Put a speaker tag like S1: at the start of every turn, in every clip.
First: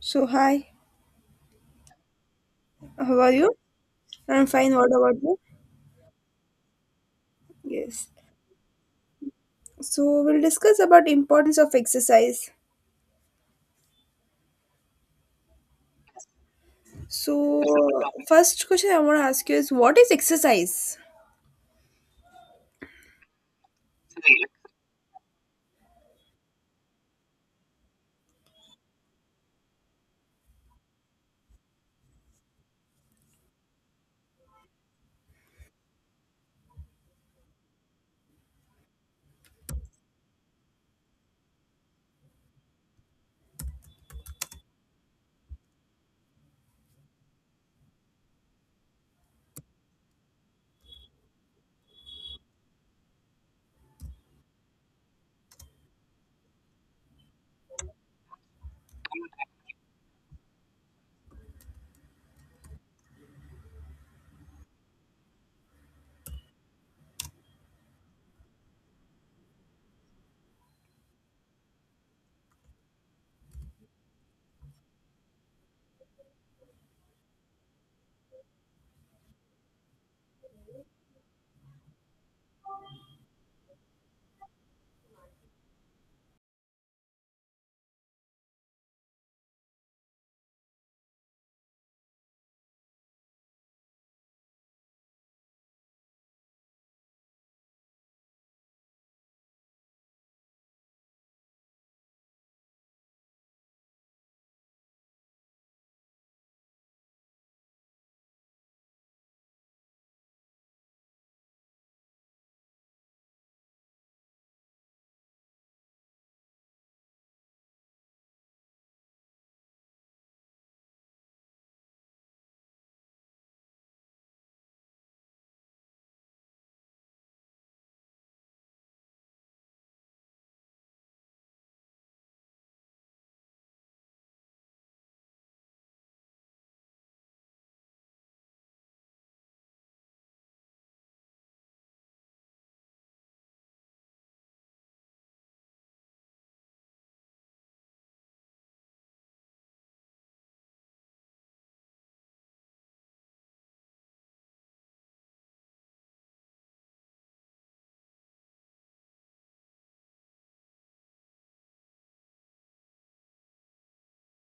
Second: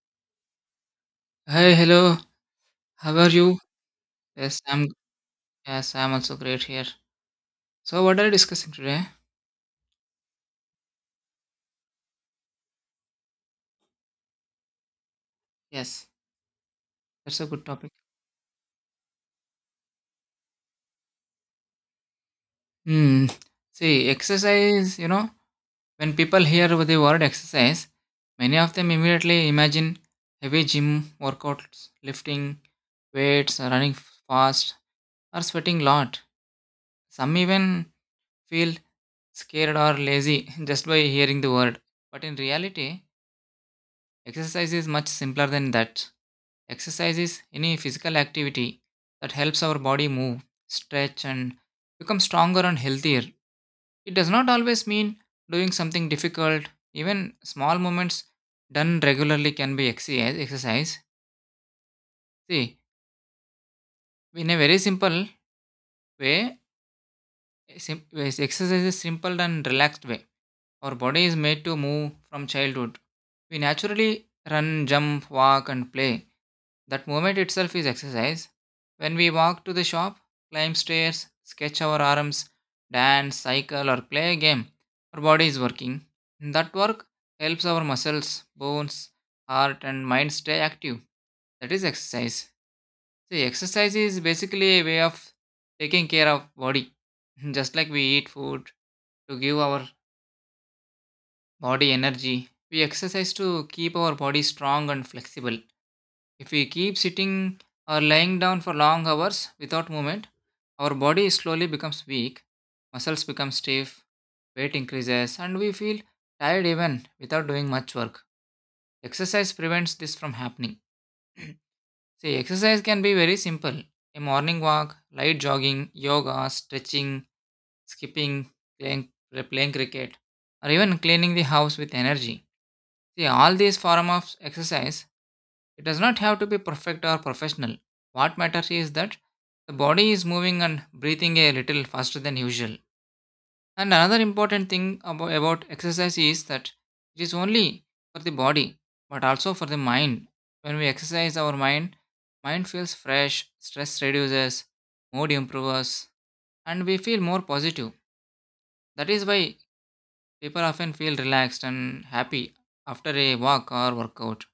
S1: So hi,
S2: Hi, hello. How
S1: how
S2: are
S1: are you?
S2: you?
S1: I'm
S2: Yes,
S1: fine.
S2: I'm
S1: What about you?
S2: yes, I'm also great here. So
S1: Yes.
S2: what are you discussing today?
S1: So we'll discuss about importance of exercise.
S2: Yes, that's a
S1: So
S2: good topic.
S1: first question I want to ask you is what is exercise?
S2: Hmm. See, exercise, when people hear the word exercise, many of them immediately imagine heavy gym workouts, lifting weights, running fast, or sweating a lot. Some even feel scared or lazy just by hearing the word. But in reality, exercise is much simpler than that. Exercise is any physical activity that helps our body move, stretch, and become stronger and healthier. It does not always mean doing something difficult. Even small movements done regularly can be exercise. See, in a very simple way, sim- is exercise is simple and relaxed way. Our body is made to move from childhood. We naturally run, jump, walk, and play. That movement itself is exercise. When we walk to the shop, climb stairs, sketch our arms, dance, cycle, or play a game, our body is working. That work helps our muscles, bones, heart, and mind stay active. That is exercise. See, exercise is basically a way of taking care of body. Just like we eat food to give our body energy, we exercise to keep our body strong and flexible. If we keep sitting or lying down for long hours without movement, our body slowly becomes weak, muscles become stiff, weight increases, and we feel tired even without doing much work. Exercise prevents this from happening. See, exercise can be very simple: a morning walk, light jogging, yoga, stretching, skipping, playing, playing cricket, or even cleaning the house with energy. See, all these forms of exercise, it does not have to be perfect or professional. What matters is that the body is moving and breathing a little faster than usual. And another important thing about exercise is that it is only for the body but also for the mind. When we exercise our mind, feels fresh, stress reduces, mood improves, and we feel more positive. That is why people often feel relaxed and happy after a walk or workout.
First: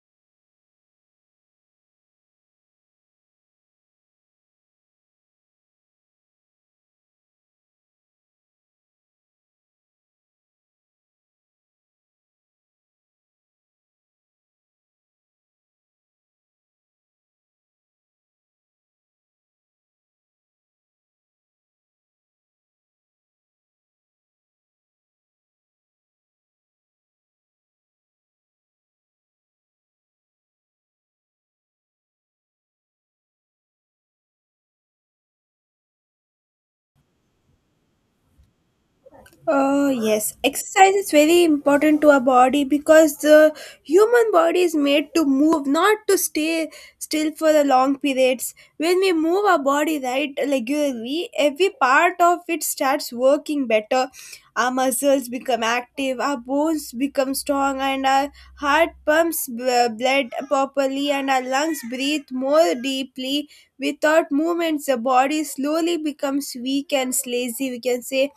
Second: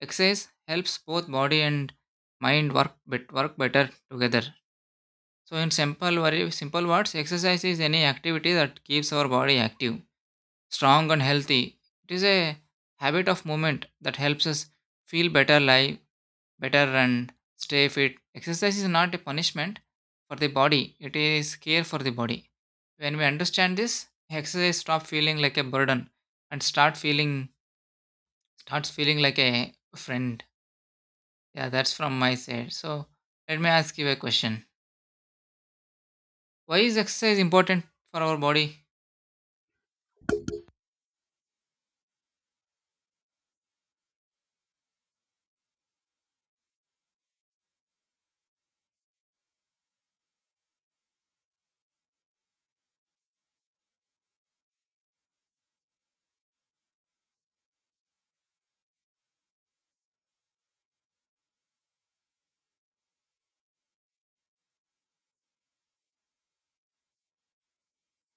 S2: Exercise helps both body and mind work better together. So in simple words, exercise is any activity that keeps our body active, strong and healthy. It is a habit of movement that helps us feel better, live better and stay fit. Exercise is not a punishment for the body, it is care for the body. When we understand this, exercise stop feeling like a burden and starts feeling like a friend. Yeah, that's from my side. So let me ask you a question. Why is exercise important for our body?
S1: Yes, exercise is very important to our body because the human body is made to move, not to stay still for the long periods. When we move our body right regularly, every part of it starts working better. Our muscles become active, our bones become strong, and our heart pumps blood properly, and our lungs breathe more deeply. Without movements, the body slowly becomes weak and lazy, we can say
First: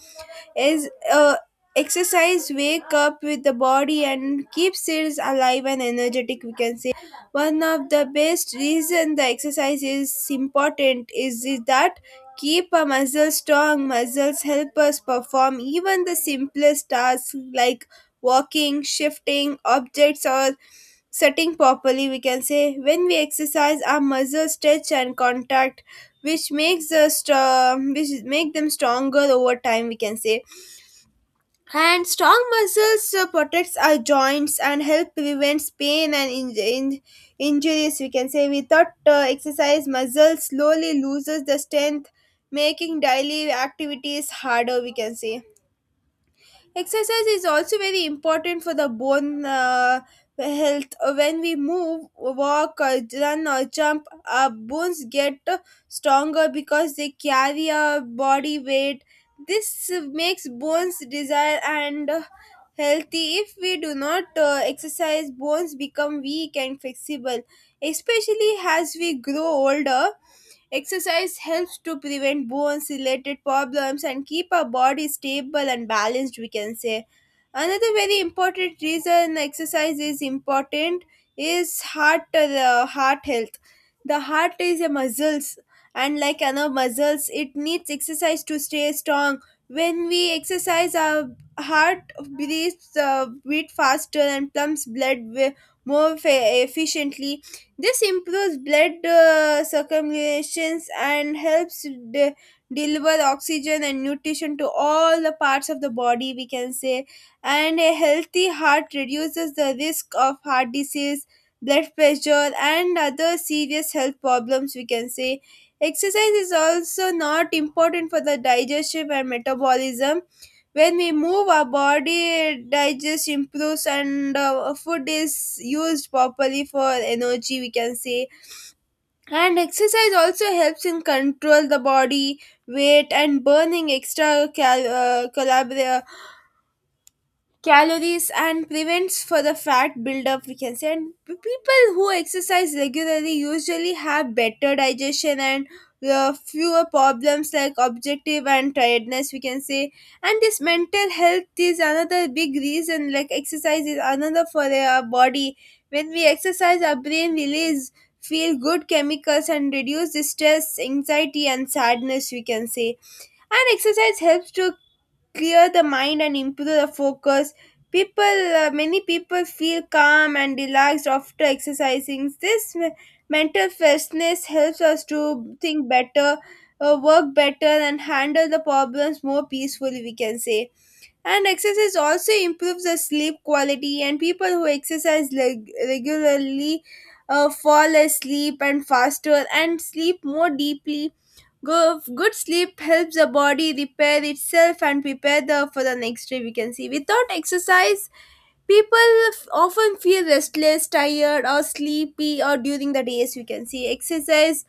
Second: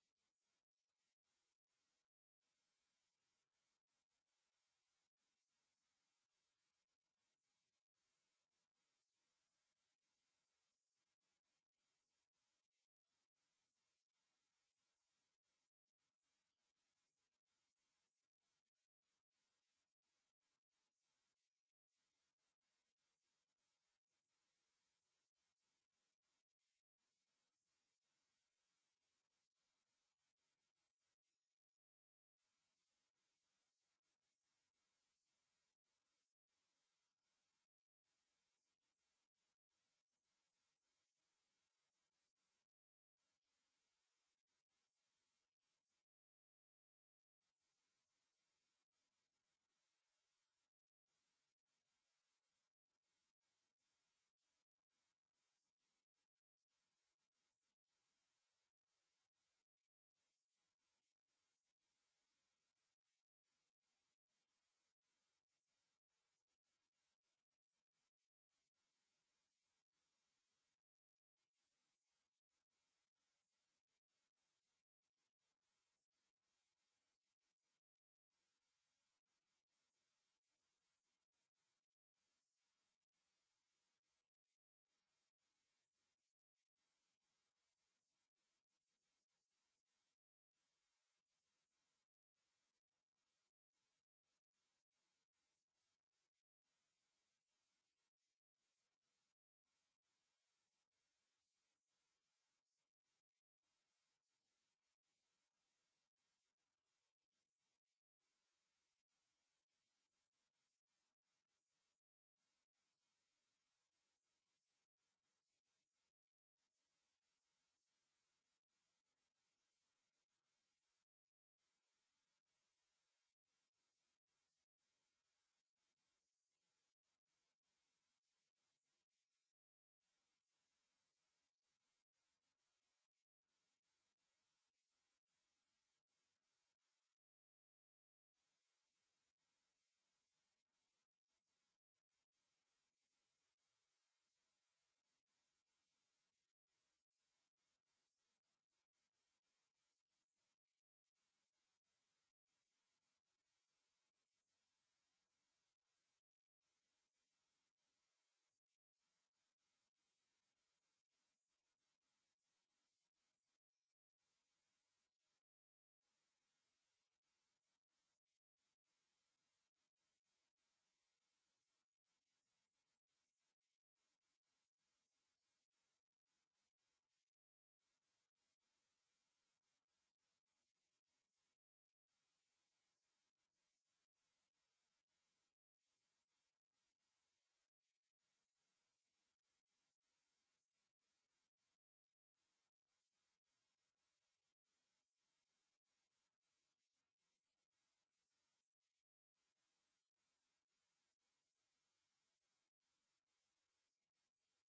S1: is exercise wake up with the body and keeps it alive and energetic. We can say one of the best reason the exercise is important is that keep a muscle strong. Muscles help us perform even the simplest tasks like walking, shifting objects, or setting properly, we can say. When we exercise our muscles stretch and contact, which make them stronger over time, we can say. And strong muscles protects our joints and help prevents pain and injuries, we can say. Without exercise muscles slowly loses the strength, making daily activities harder, we can say. Exercise is also very important for the bone health. When we move, walk, run, or jump, our bones get stronger because they carry our body weight. This makes bones desire and healthy. If we do not exercise, bones become weak and flexible, especially as we grow older. Exercise helps to prevent bones related problems and keep our body stable and balanced, we can say. Another very important reason exercise is important is heart health. The heart is a muscles, and like other muscles it needs exercise to stay strong. When we exercise our heart breathes beat faster and pumps blood efficiently. This improves blood circulations and helps deliver oxygen and nutrition to all the parts of the body, we can say. And a healthy heart reduces the risk of heart disease, blood pressure, and other serious health problems, we can say. Exercise is also not important for the digestion and metabolism. When we move our body digest improves, and food is used properly for energy, we can say. And exercise also helps in control the body weight and burning extra calories and prevents for the fat buildup, we can say. And people who exercise regularly usually have better digestion and fewer problems like objective and tiredness, we can say. And this mental health is another big reason like exercise is another for our body. When we exercise our brain release feel good chemicals and reduce the stress anxiety and sadness, we can say. And exercise helps to clear the mind and improve the focus. People uh, many people feel calm and relaxed after exercising. This mental freshness helps us to think better, work better, and handle the problems more peacefully, we can say. And exercise also improves the sleep quality, and people who exercise regularly fall asleep and faster and sleep more deeply. Good sleep helps the body repair itself and prepare the, for the next day. We can see without exercise, people often feel restless, tired, or sleepy, or during the days. We can see exercise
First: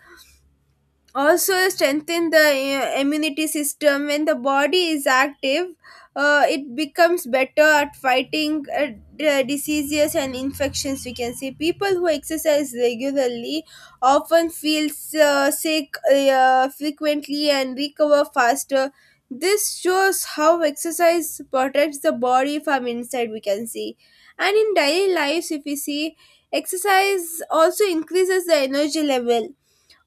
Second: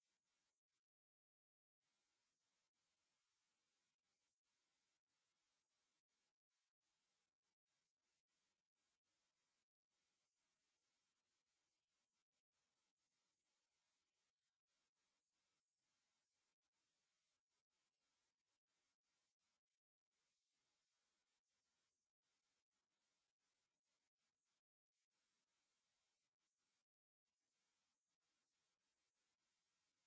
S1: also strengthen the immunity system. When the body is active, it becomes better at fighting diseases and infections, we can say. People who exercise regularly often feel sick frequently and recover faster. This shows how exercise protects the body from inside, we can see. And in daily lives if we see, exercise also increases the energy level.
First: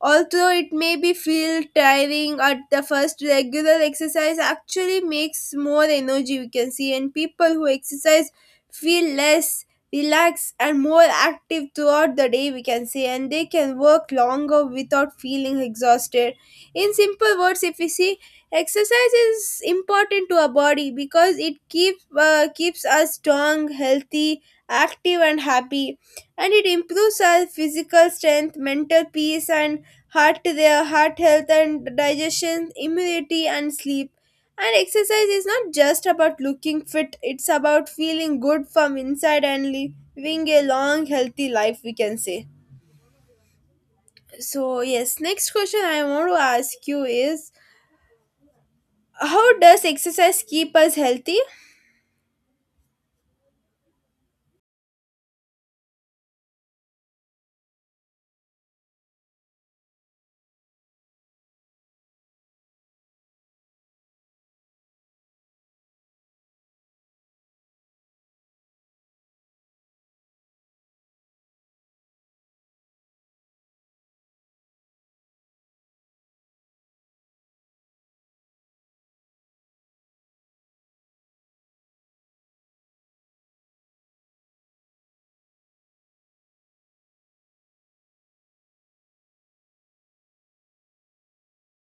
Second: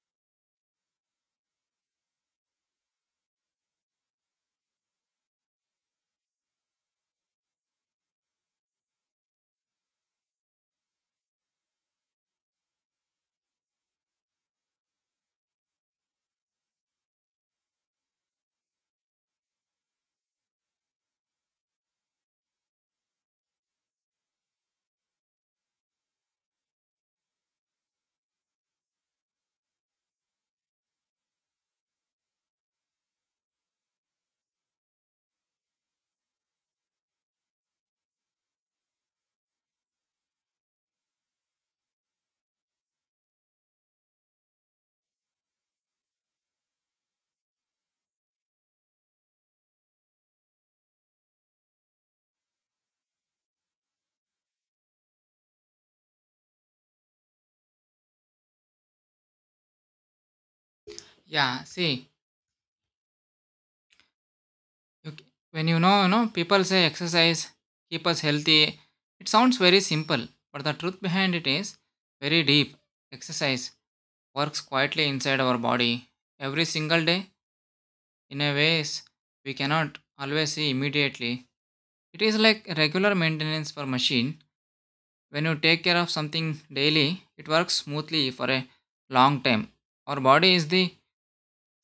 S1: Although it may be feel tiring at the first, regular exercise actually makes more energy, we can see, and people who exercise feel less relaxed and more active throughout the day, we can say, and they can work longer without feeling exhausted. In simple words if we see, exercise is important to our body because it keep keeps us strong, healthy, active, and happy, and it improves our physical strength, mental peace, and heart health, and digestion, immunity, and sleep. And exercise is not just about looking fit, it's about feeling good from inside and living a long healthy life, we can say. So yes, next question I want to ask you is how does exercise keep us healthy?
S2: Yeah, see, you, c- when people say exercise keep us healthy. It sounds very simple, but the truth behind it is very deep. Exercise works quietly inside our body every single day in a ways we cannot always see immediately. It is like regular maintenance for machine. When you take care of something daily, it works smoothly for a long time. Our body is the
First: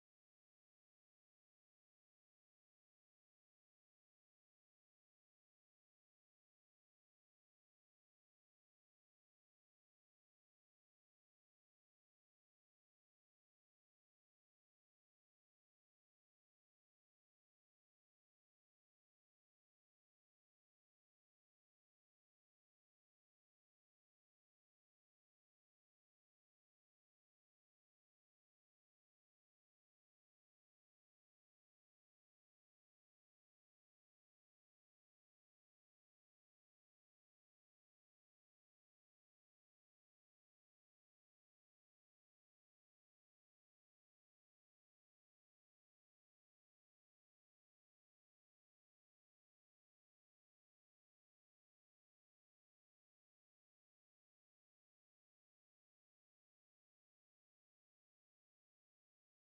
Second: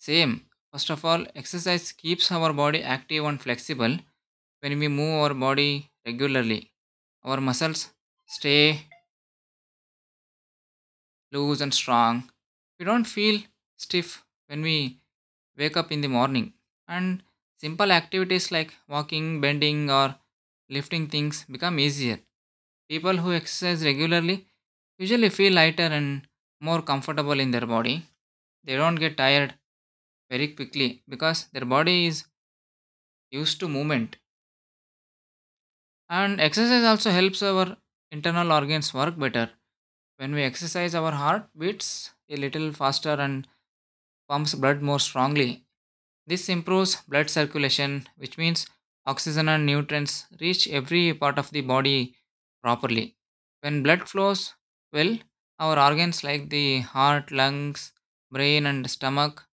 S2: same. First of all, exercise keeps our body active and flexible. When we move our body regularly, our muscles stay loose and strong. We don't feel stiff when we wake up in the morning. And simple activities like walking, bending, or lifting things become easier. People who exercise regularly usually feel lighter and more comfortable in their body. They don't get tired very quickly because their body is used to movement. And exercise also helps our internal organs work better. When we exercise, our heart beats a little faster and pumps blood more strongly. This improves blood circulation, which means oxygen and nutrients reach every part of the body properly. When blood flows well, our organs like the heart, lungs, brain, and stomach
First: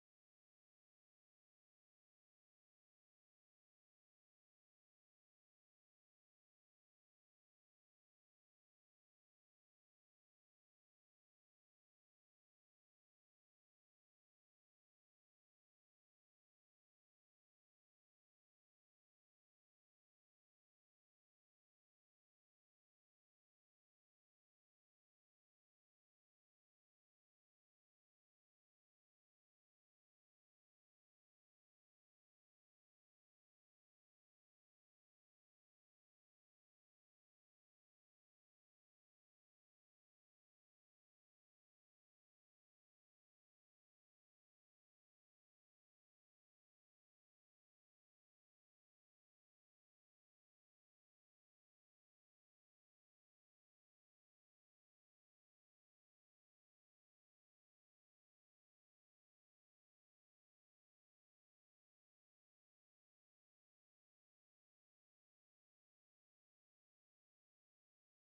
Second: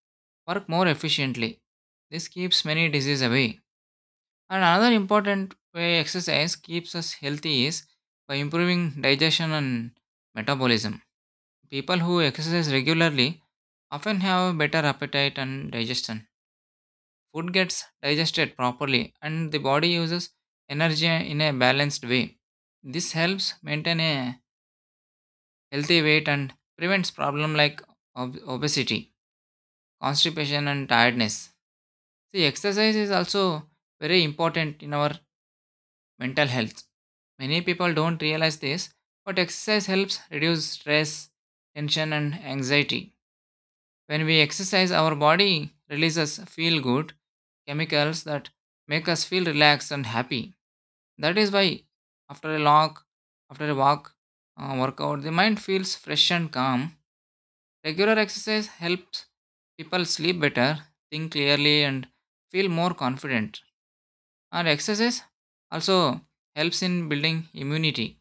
S2: work more efficiently. This keeps many diseases away. And another important way exercise keeps us healthy is by improving digestion and metabolism. People who exercise regularly often have better appetite and digestion. Food gets digested properly and the body uses energy in a balanced way. This helps maintain a healthy weight and prevents problems like obesity, constipation, and tiredness. See, exercise is also very important in our mental health. Many people don't realize this, but exercise helps reduce stress, tension, and anxiety. When we exercise, our body releases feel good chemicals that make us feel relaxed and happy. That is why after a long after a walk workout, the mind feels fresh and calm. Regular exercise helps people sleep better, think clearly, and feel more confident. And exercise also helps in building immunity.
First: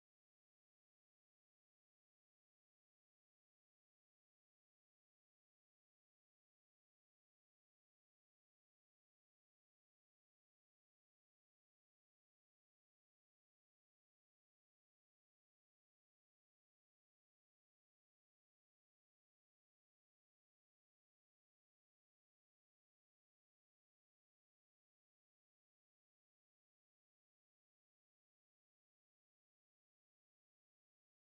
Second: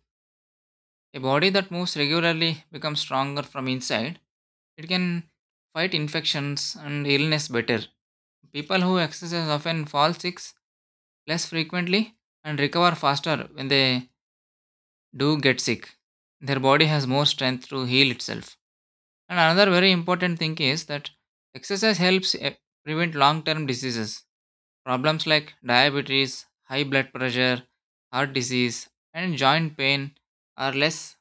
S2: A body that moves regularly becomes stronger from inside. It can fight infections and illness better. People who exercise often fall sick less frequently and recover faster when they do get sick. Their body has more strength to heal itself. And another very important thing is that exercise helps prevent long term diseases. Problems like diabetes, high blood pressure, heart disease, and joint pain are less.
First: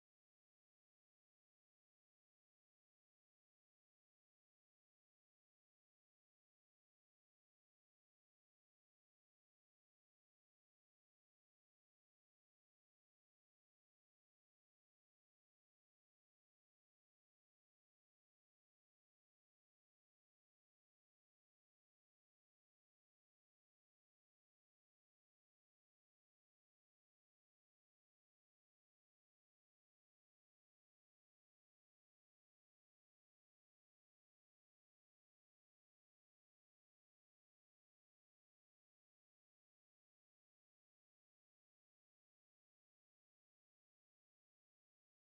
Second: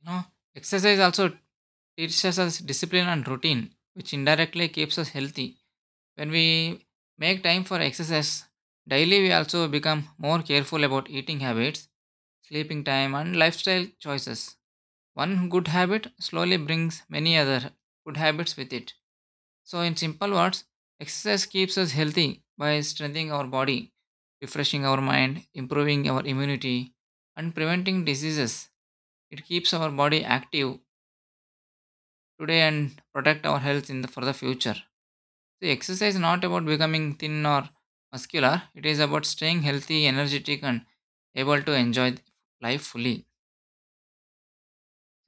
S2: You know, exercise also teaches us discipline and routine, which indirectly keeps us healthy. When we make time for exercise daily, we also become more careful about eating habits, sleeping time, and lifestyle choices. One good habit slowly brings many other good habits with it. So, in simple words, exercise keeps us healthy by strengthening our body, refreshing our mind, improving our immunity, and preventing diseases. It keeps our body active today and protect our health in the, for the future. See, exercise is not about becoming thin or muscular. It is about staying healthy, energetic, and able to enjoy life fully.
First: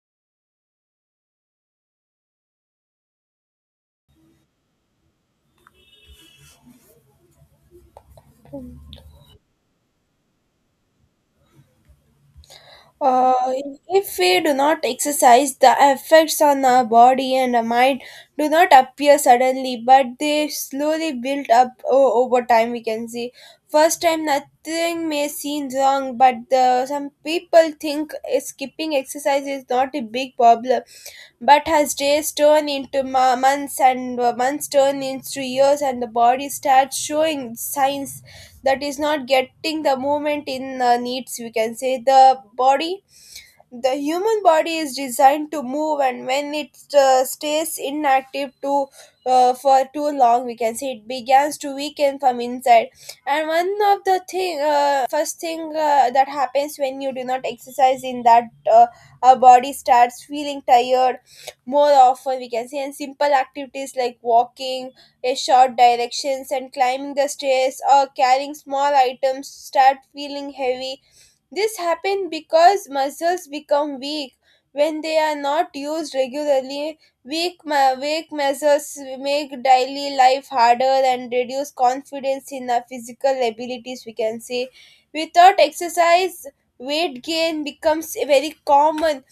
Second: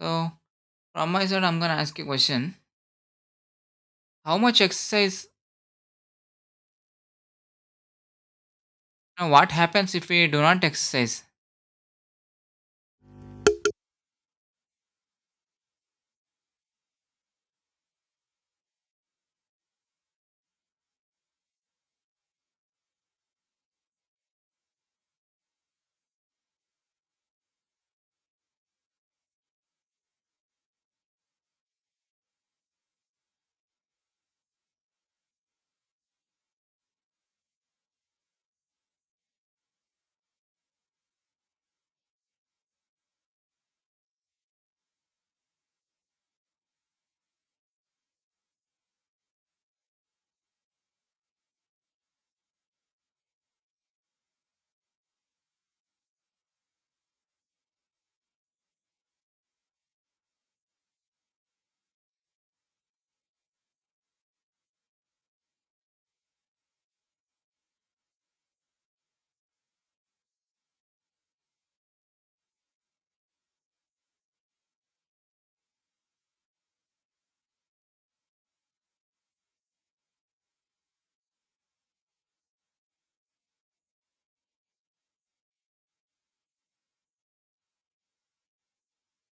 S2: So, from my side, I'm gonna ask you a question: How much exercise? Now, what happens if we do not exercise?
S1: Uh, if we do not exercise, the effects on our body and our mind do not appear suddenly, but they slowly build up over time. We can see first time nothing may seem wrong, but the, some people think skipping exercise is not a big problem. But as days turn into months and months turn into years, and the body starts showing signs that is not getting the movement in needs. We can say the human body is designed to move, and when it stays inactive too for too long, we can say, it begins to weaken from inside. And one of the thing first thing that happens when you do not exercise in that, uh, our body starts feeling tired more often, we can say. And simple activities like walking a short directions and climbing the stairs or carrying small items start feeling heavy. This happens because muscles become weak when they are not used regularly. Weak muscles make daily life harder and reduce confidence in our physical abilities, we can say. Without exercise, weight gain becomes very common.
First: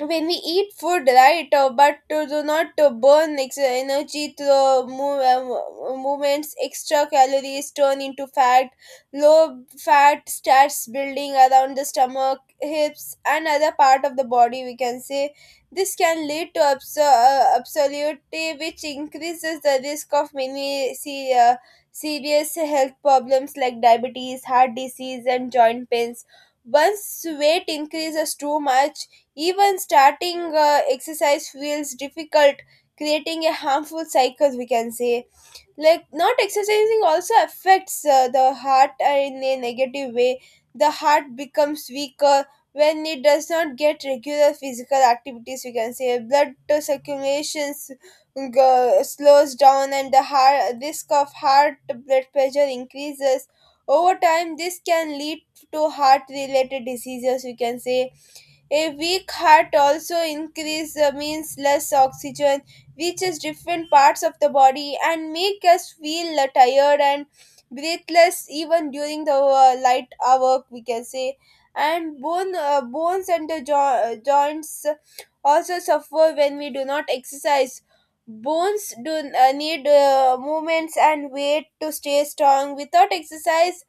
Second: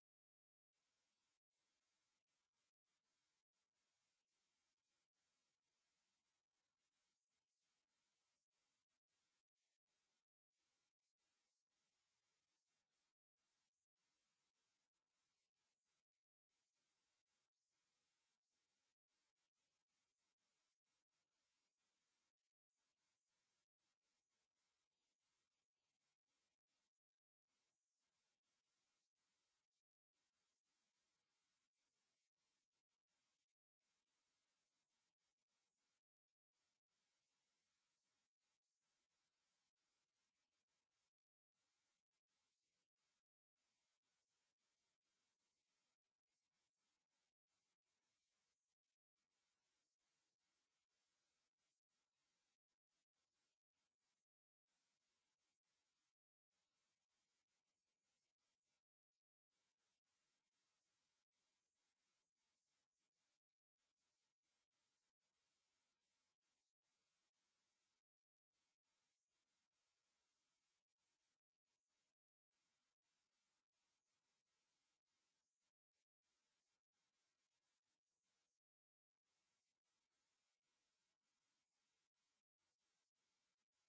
S1: When we eat food right but to do not to burn energy through the movements, extra calories turn into fat. Low fat starts building around the stomach, hips, and other part of the body, we can say. This can lead to absolutely, which increases the risk of many, serious health problems like diabetes, heart disease, and joint pains. Once weight increases too much, even starting exercise feels difficult, creating a harmful cycle, we can say. Like, not exercising also affects the heart in a negative way. The heart becomes weaker when it does not get regular physical activities, we can say. Blood circulation slows down, and the heart, risk of heart blood pressure increases. Over time, this can lead to heart related diseases, we can say. A weak heart also increase means less oxygen reaches different parts of the body and make us feel tired and breathless even during the light hour, we can say. And bones and the joints also suffer when we do not exercise. Bones do need movements and weight to stay strong. Without exercise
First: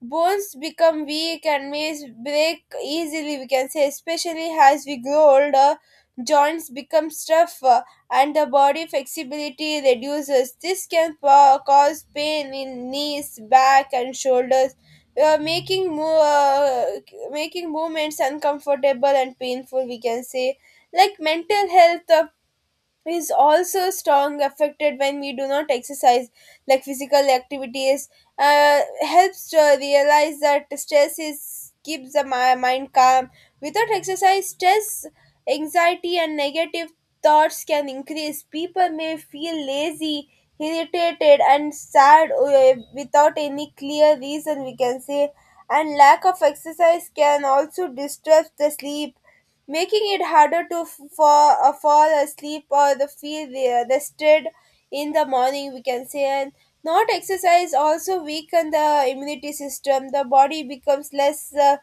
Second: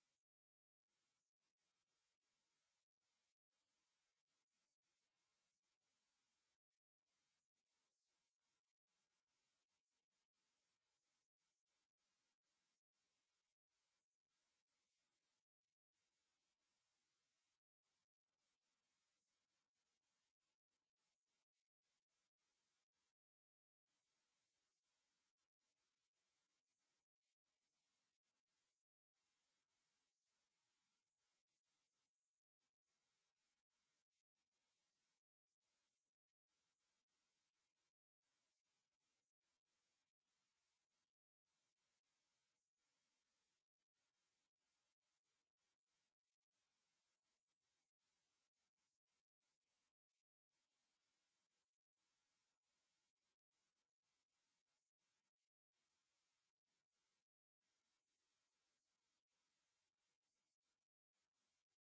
S1: bones become weak and may break easily, we can say, especially as we grow older. Joints become tough, and the body flexibility reduces. This can cause pain in knees, back, and shoulders, making making movements uncomfortable and painful, we can say. Like mental health is also strong affected when we do not exercise. Like physical activities uh, helps to realize that stress is keeps the mind calm. Without exercise stress, anxiety, and negative thoughts can increase. People may feel lazy, irritated, and sad without any clear reason, we can say. And lack of exercise can also disturb the sleep, making it harder to fall asleep or the feel rested in the morning, we can say. And not exercise also weaken the immunity system. The body becomes less uh,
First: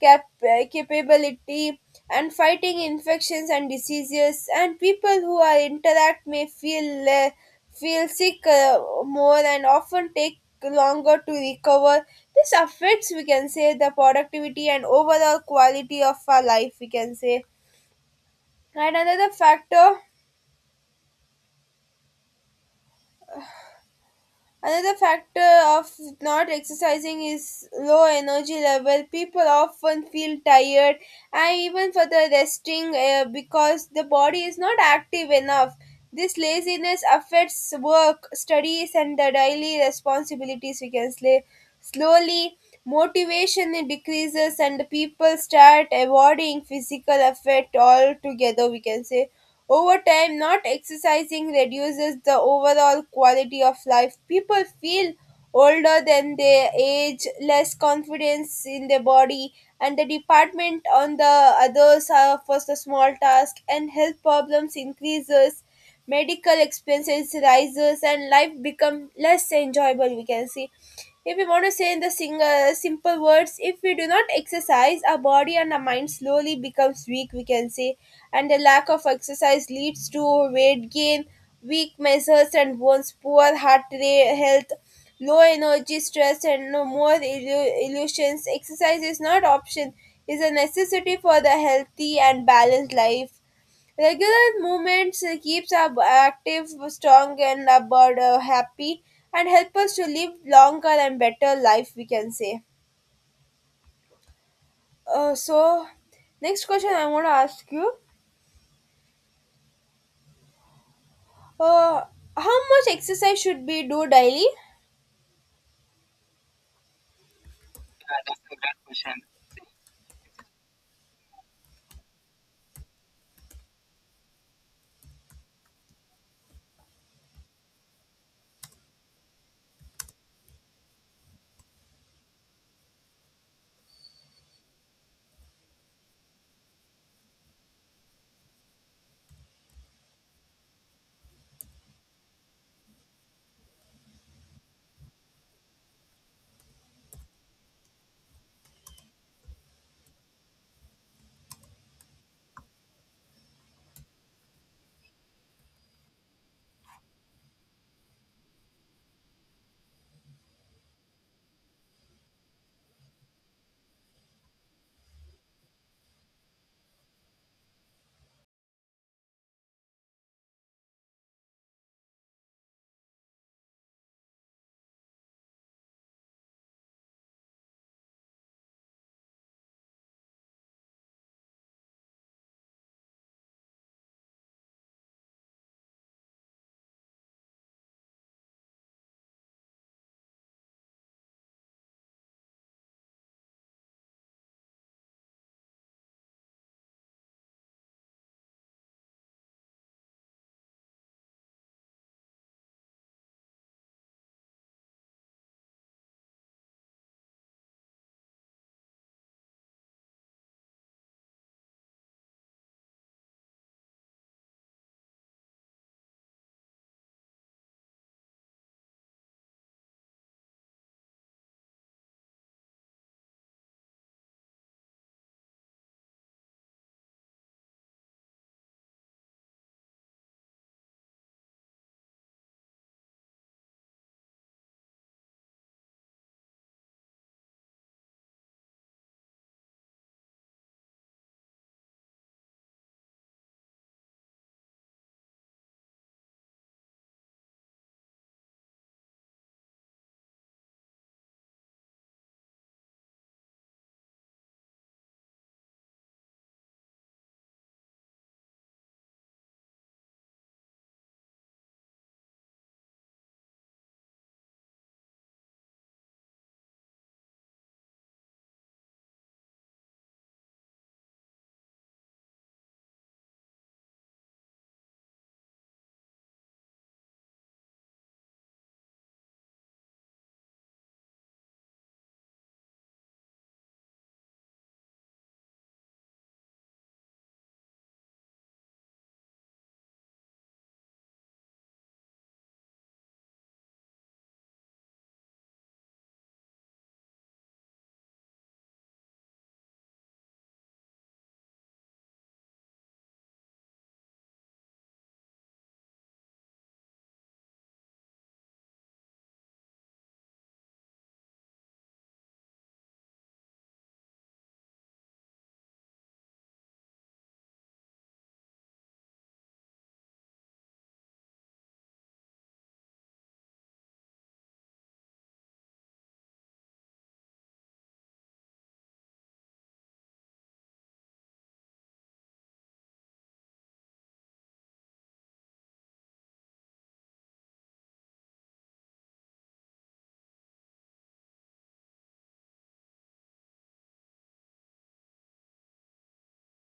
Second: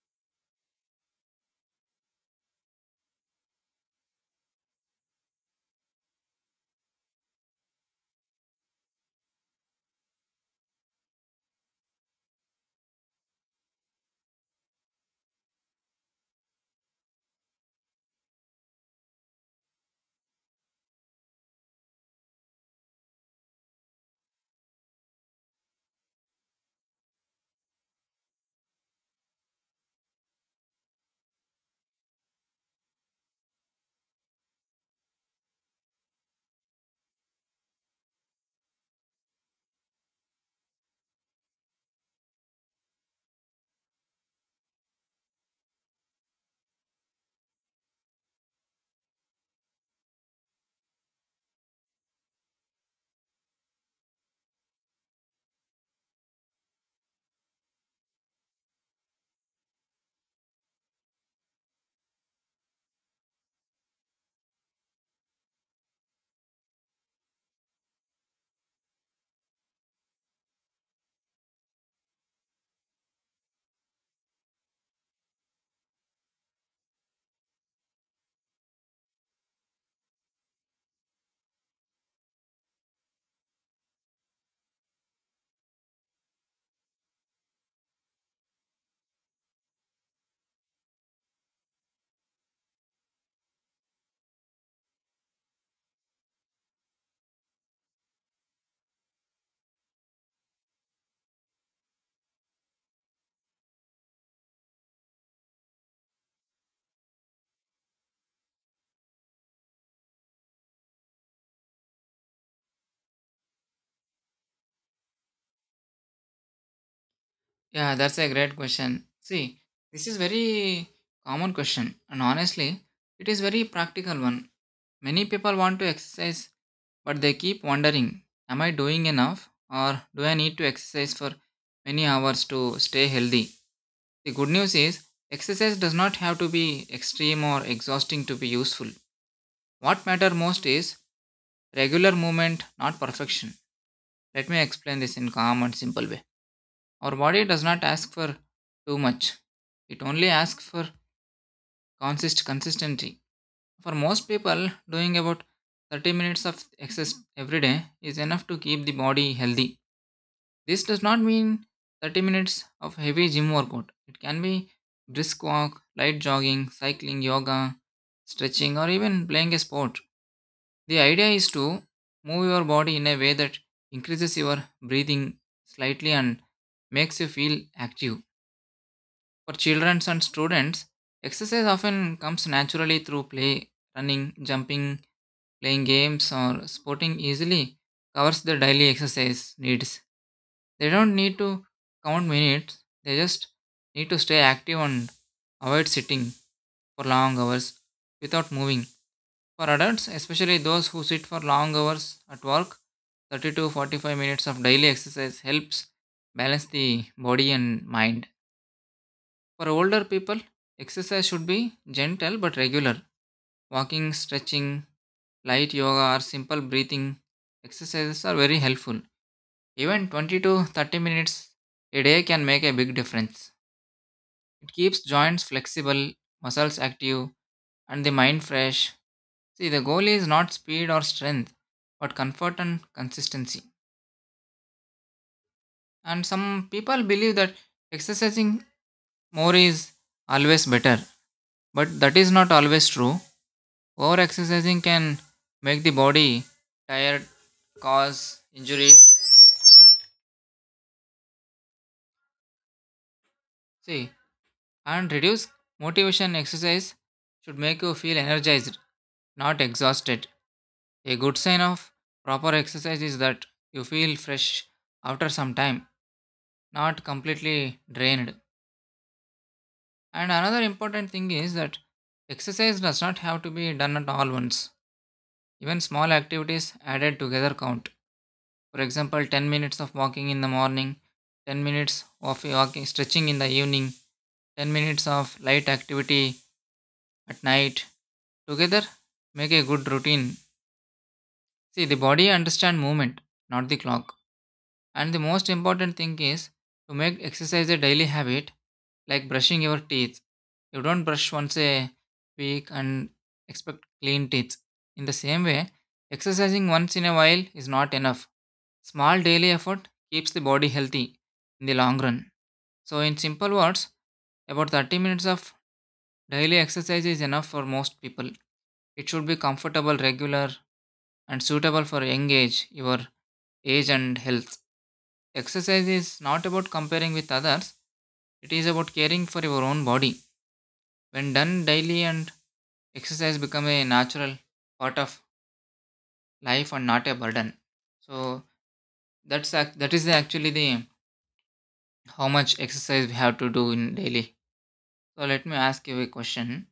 S1: cap- uh, capability and fighting infections and diseases, and people who are interact may feel feel sick more and often take longer to recover. This affects we can say the productivity and overall quality of our life, we can say. And another factor Another factor of not exercising is low energy level. People often feel tired and even for the resting because the body is not active enough. This laziness affects work, studies, and the daily responsibilities, we can say. Slowly motivation decreases and people start avoiding physical effort altogether, we can say. Over time, not exercising reduces the overall quality of life. People feel older than their age, less confidence in their body, and the department on the others suffers the small task, and health problems increases, medical expenses rises, and life become less enjoyable, we can see. If we want to say in the single simple words, if we do not exercise our body and our mind slowly becomes weak, we can say. And a lack of exercise leads to weight gain, weak muscles and bones, poor heart rate health, low energy, stress, and no more illusions. Exercise is not option; is a necessity for the healthy and balanced life. Regular movements keeps our active, strong, and our body happy, and help us to live longer and better life, we can say. Uh, so, next question I want to ask you. Uh, how much exercise should we do daily?
S2: Yeah, that's a great question. See, this is very common question, and honestly, it is very practical one. Many people want to exercise, but they keep wondering: Am I doing enough, or do I need to exercise for many hours to stay healthy? The good news is, exercise does not have to be extreme or exhausting to be useful. What matters most is regular movement, not perfection. Let me explain this in calm and simple way. Our body does not ask for too much. It only asks for consistency. For most people, doing about 30 minutes of exercise every day is enough to keep the body healthy. This does not mean 30 minutes of heavy gym workout. It can be brisk walk, light jogging, cycling, yoga, stretching, or even playing a sport. The idea is to move your body in a way that increases your breathing slightly and makes you feel active. For children and students, exercise often comes naturally through play, running, jumping, playing games, or sporting easily covers the daily exercise needs. They don't need to count minutes, they just need to stay active and avoid sitting for long hours without moving. For adults, especially those who sit for long hours at work, 30 to 45 minutes of daily exercise helps balance the body and mind. For older people, exercise should be gentle but regular. Walking, stretching, light yoga, or simple breathing exercises are very helpful. Even 20 to 30 minutes a day can make a big difference. It keeps joints flexible, muscles active, and the mind fresh. See, the goal is not speed or strength, but comfort and consistency. And some people believe that exercising more is always better, but that is not always true. Over exercising can make the body tired, cause injuries. See, and reduce motivation. Exercise should make you feel energized, not exhausted. A good sign of proper exercise is that you feel fresh after some time, not completely drained. And another important thing is that exercise does not have to be done at all once. Even small activities added together count. For example, 10 minutes of walking in the morning, 10 minutes of walking stretching in the evening, 10 minutes of light activity at night together make a good routine. See, the body understands movement, not the clock. And the most important thing is to make exercise a daily habit, like brushing your teeth. You don't brush once a week and expect clean teeth. In the same way, exercising once in a while is not enough. Small daily effort keeps the body healthy in the long run. So in simple words, about 30 minutes of daily exercise is enough for most people. It should be comfortable, regular, and suitable for your age and health. Exercise is not about comparing with others, it is about caring for your own body. When done daily and exercise become a natural part of life and not a burden. So that's ac- that is the- actually the, how much exercise we have to do in daily. So let me ask you a question.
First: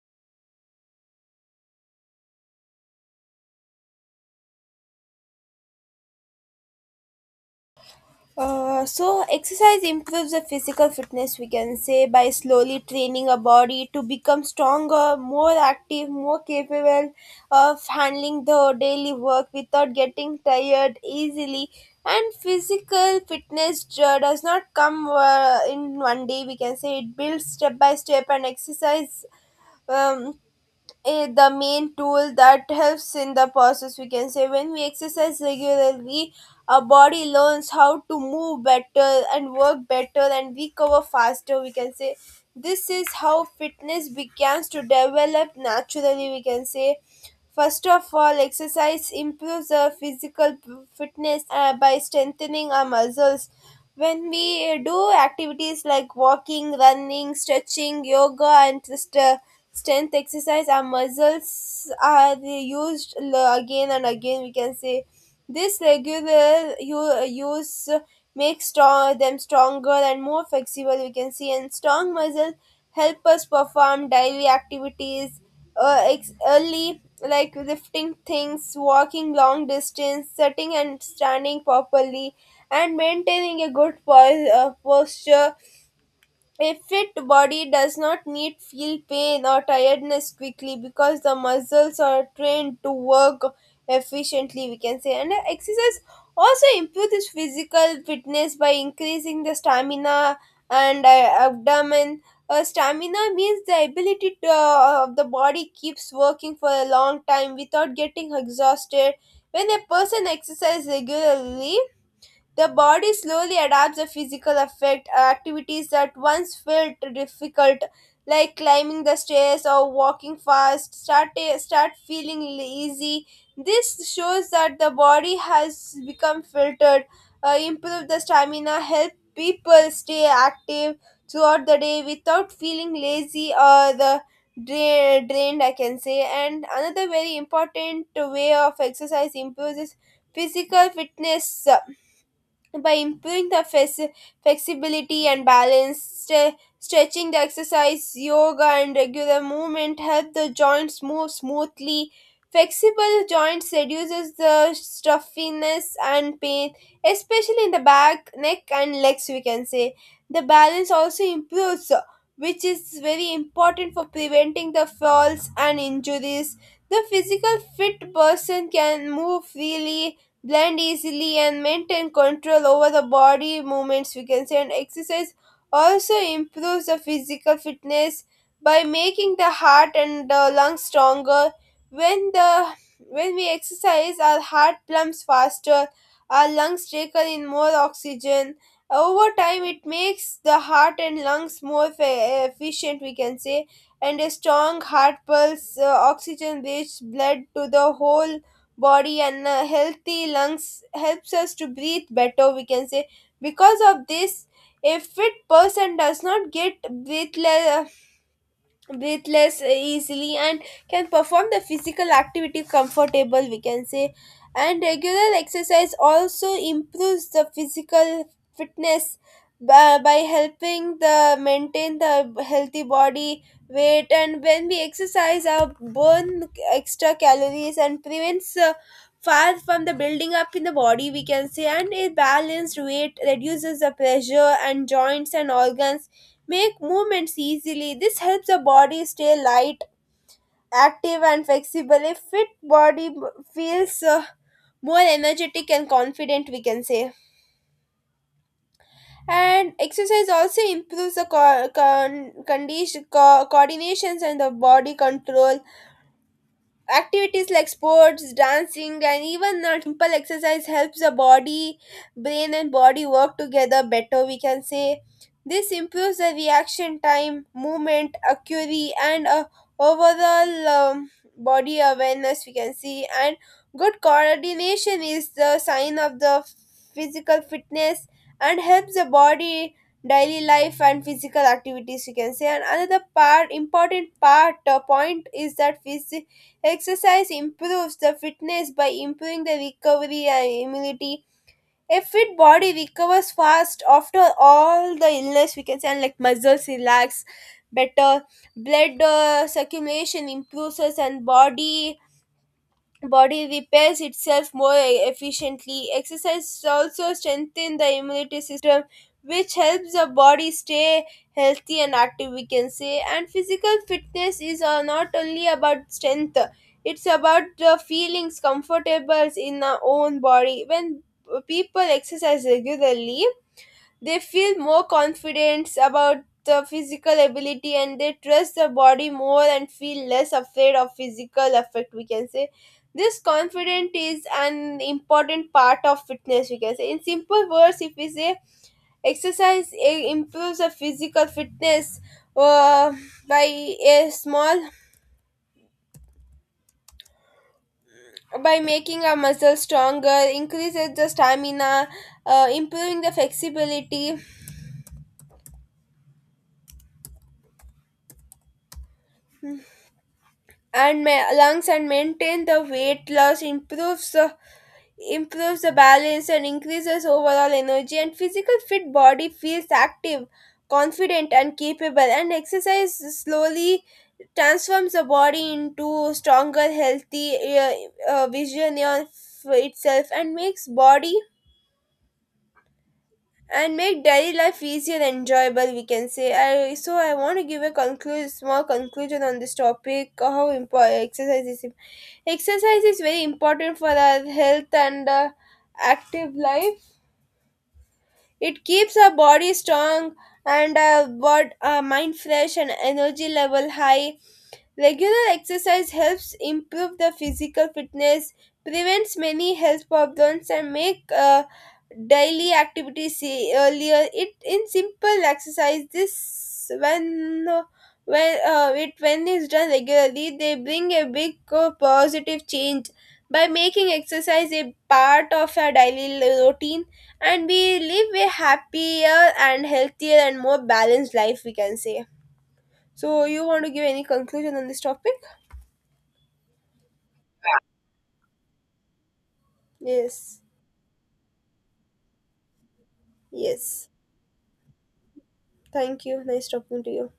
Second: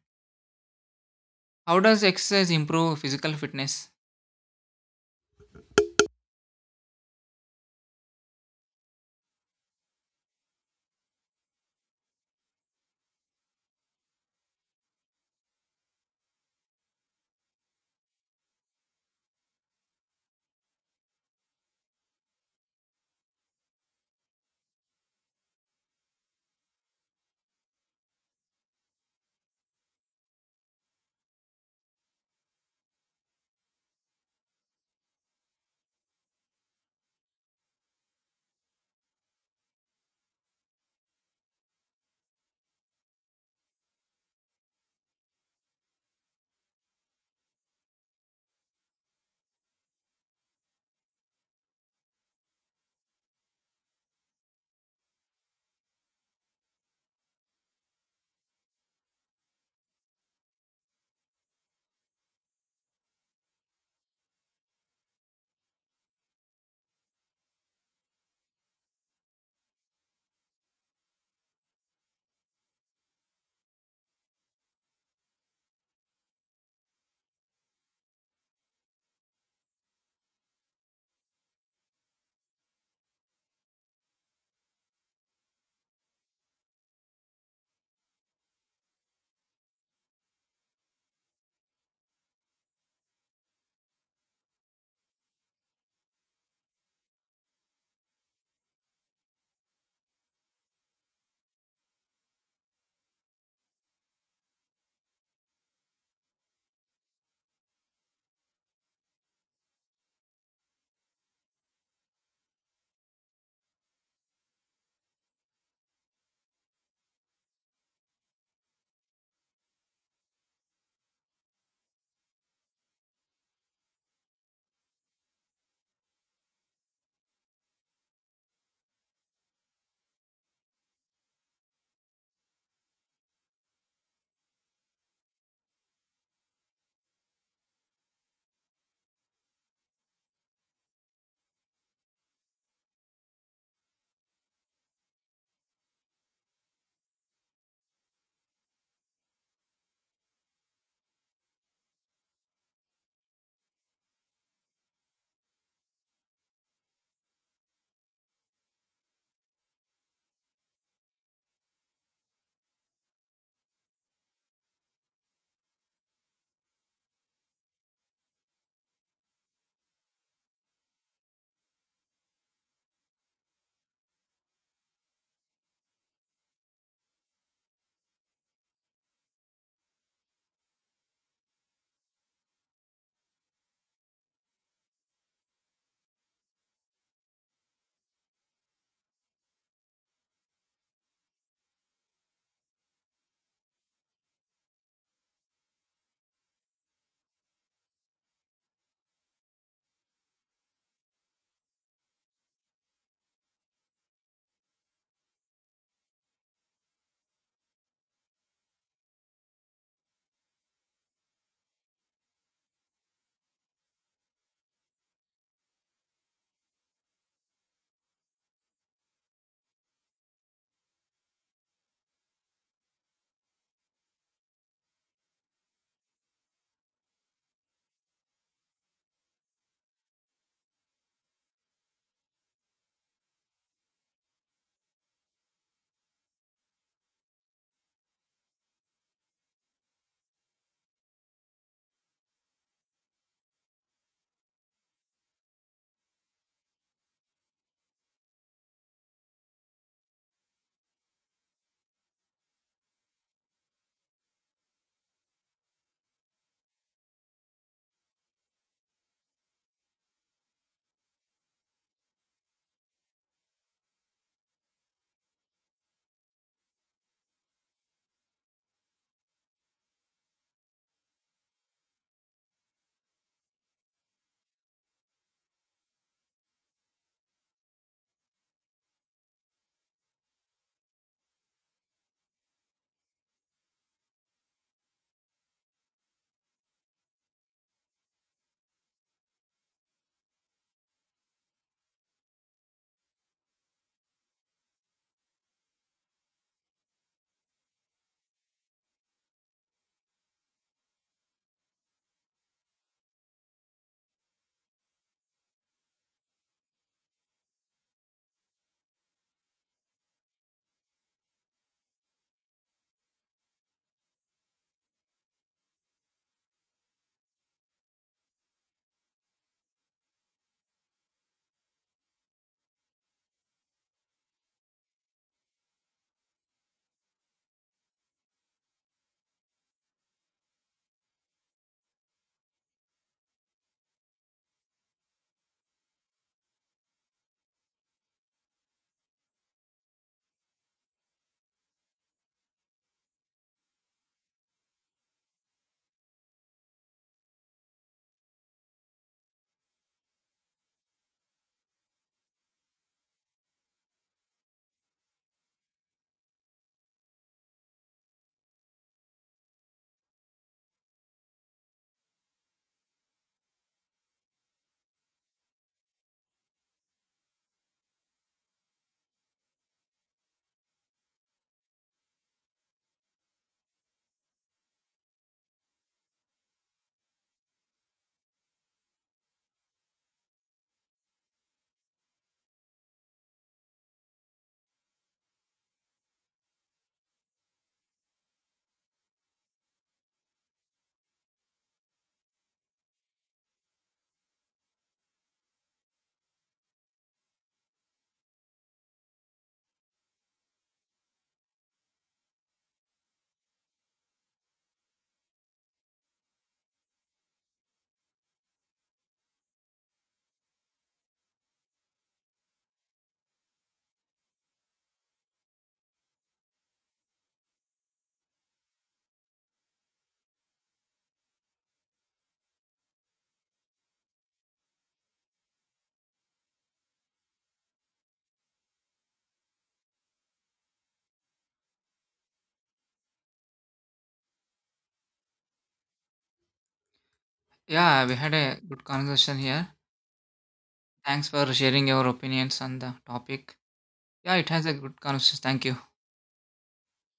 S2: How does exercise improve physical fitness?
S1: So exercise improves the physical fitness, we can say, by slowly training our body to become stronger, more active, more capable of handling the daily work without getting tired easily. And physical fitness does not come in one day, we can say. It builds step by step, and exercise um, the main tool that helps in the process, we can say. When we exercise regularly, our body learns how to move better and work better and recover faster, we can say. This is how fitness begins to develop naturally, we can say. First of all, exercise improves our fitness by strengthening our muscles. When we do activities like walking, running, stretching, yoga, and just strength exercise, our muscles are used again and again, we can say. This regular use makes them stronger and more flexible, we can see, and strong muscles help us perform daily activities ex- early, like lifting things, walking long distance, sitting and standing properly, and maintaining a good posture. A fit body does not need feel pain or tiredness quickly because the muscles are trained to work efficiently, we can say. And exercise also improves physical fitness by increasing the stamina and abdomen. Stamina means the ability of the body keeps working for a long time without getting exhausted. When a person exercises regularly, the body slowly adapts the physical effect, activities that once felt difficult, like climbing the stairs or walking fast, start feeling easy. This shows that the body has become filtered, improve the stamina, help people stay active throughout the day without feeling lazy or drained, I can say. And another very important way of exercise improves is physical fitness by improving the flexibility and balance. Stretching the exercise, yoga, and regular movement help the joints move smoothly. Flexible joints reduces the stuffiness and pain, especially in the back, neck, and legs, we can say. The balance also improves, which is very important for preventing the falls and injuries. The physical fit person can move freely, blend easily, and maintain control over the body movements, we can say. And exercise also improves the physical fitness by making the heart and the lungs stronger. When the when we exercise, our heart pumps faster, our lungs take in more oxygen. Over time, it makes the heart and lungs more efficient, we can say. And a strong heart pulse oxygen rich blood to the whole body, and a healthy lungs helps us to breathe better, we can say. Because of this, a fit person does not get breathless, breathe less easily, and can perform the physical activity comfortable, we can say. And regular exercise also improves the physical fitness by helping the maintain the healthy body weight. And when we exercise, our burn extra calories and prevents far from the building up in the body, we can say. And a balanced weight reduces the pressure and joints and organs, make movements easily. This helps the body stay light, active, and flexible. A fit body feels more energetic and confident, we can say. And exercise also improves the coordinations and the body control. Activities like sports, dancing, and even a simple exercise helps the body, brain, and body work together better, we can say. This improves the reaction time, movement, accuracy, and overall body awareness, we can see. And good coordination is the sign of the physical fitness and helps the body daily life and physical activities, you can say. And another part important part, point is that exercise improves the fitness by improving the recovery and immunity. A fit body recovers fast after all the illness, we can say, and like muscles relax better, blood circulation improves us, and body repairs itself more efficiently. Exercise also strengthens the immunity system, which helps the body stay healthy and active, we can say. And physical fitness is not only about strength, it's about the feelings comfortable in our own body. When people exercise regularly, they feel more confident about the physical ability, and they trust the body more and feel less afraid of physical effect, we can say. This confidence is an important part of fitness, we can say. In simple words, if we say exercise improves the physical fitness uh, by a small by making our muscles stronger, increases the stamina, improving the flexibility, and lungs and maintain the weight loss, improves the balance, and increases overall energy. And physical fit body feels active, confident, and capable, and exercise slowly transforms the body into stronger, healthy, vision of itself, and makes body and make daily life easy and enjoyable, we can say. I so i want to give a conclude small conclusion on this topic: how important exercise is. Exercise is very important for our health and active life. It keeps our body strong and our mind fresh and energy level high. Regular exercise helps improve the physical fitness, prevents many health problems, and make daily activities earlier. It in simple exercise, this when is done regularly, they bring a big positive change. By making exercise a part of our daily routine, and we live a happier and healthier and more balanced life, we can say. So, you want to give any conclusion on this topic?
S2: Yeah, we had a good conversation here.
S1: Yes,
S2: Thanks for sharing your opinions on the topic.
S1: yes.
S2: Yeah, it has a good conversation. Thank you.
S1: Thank you. Nice talking to you.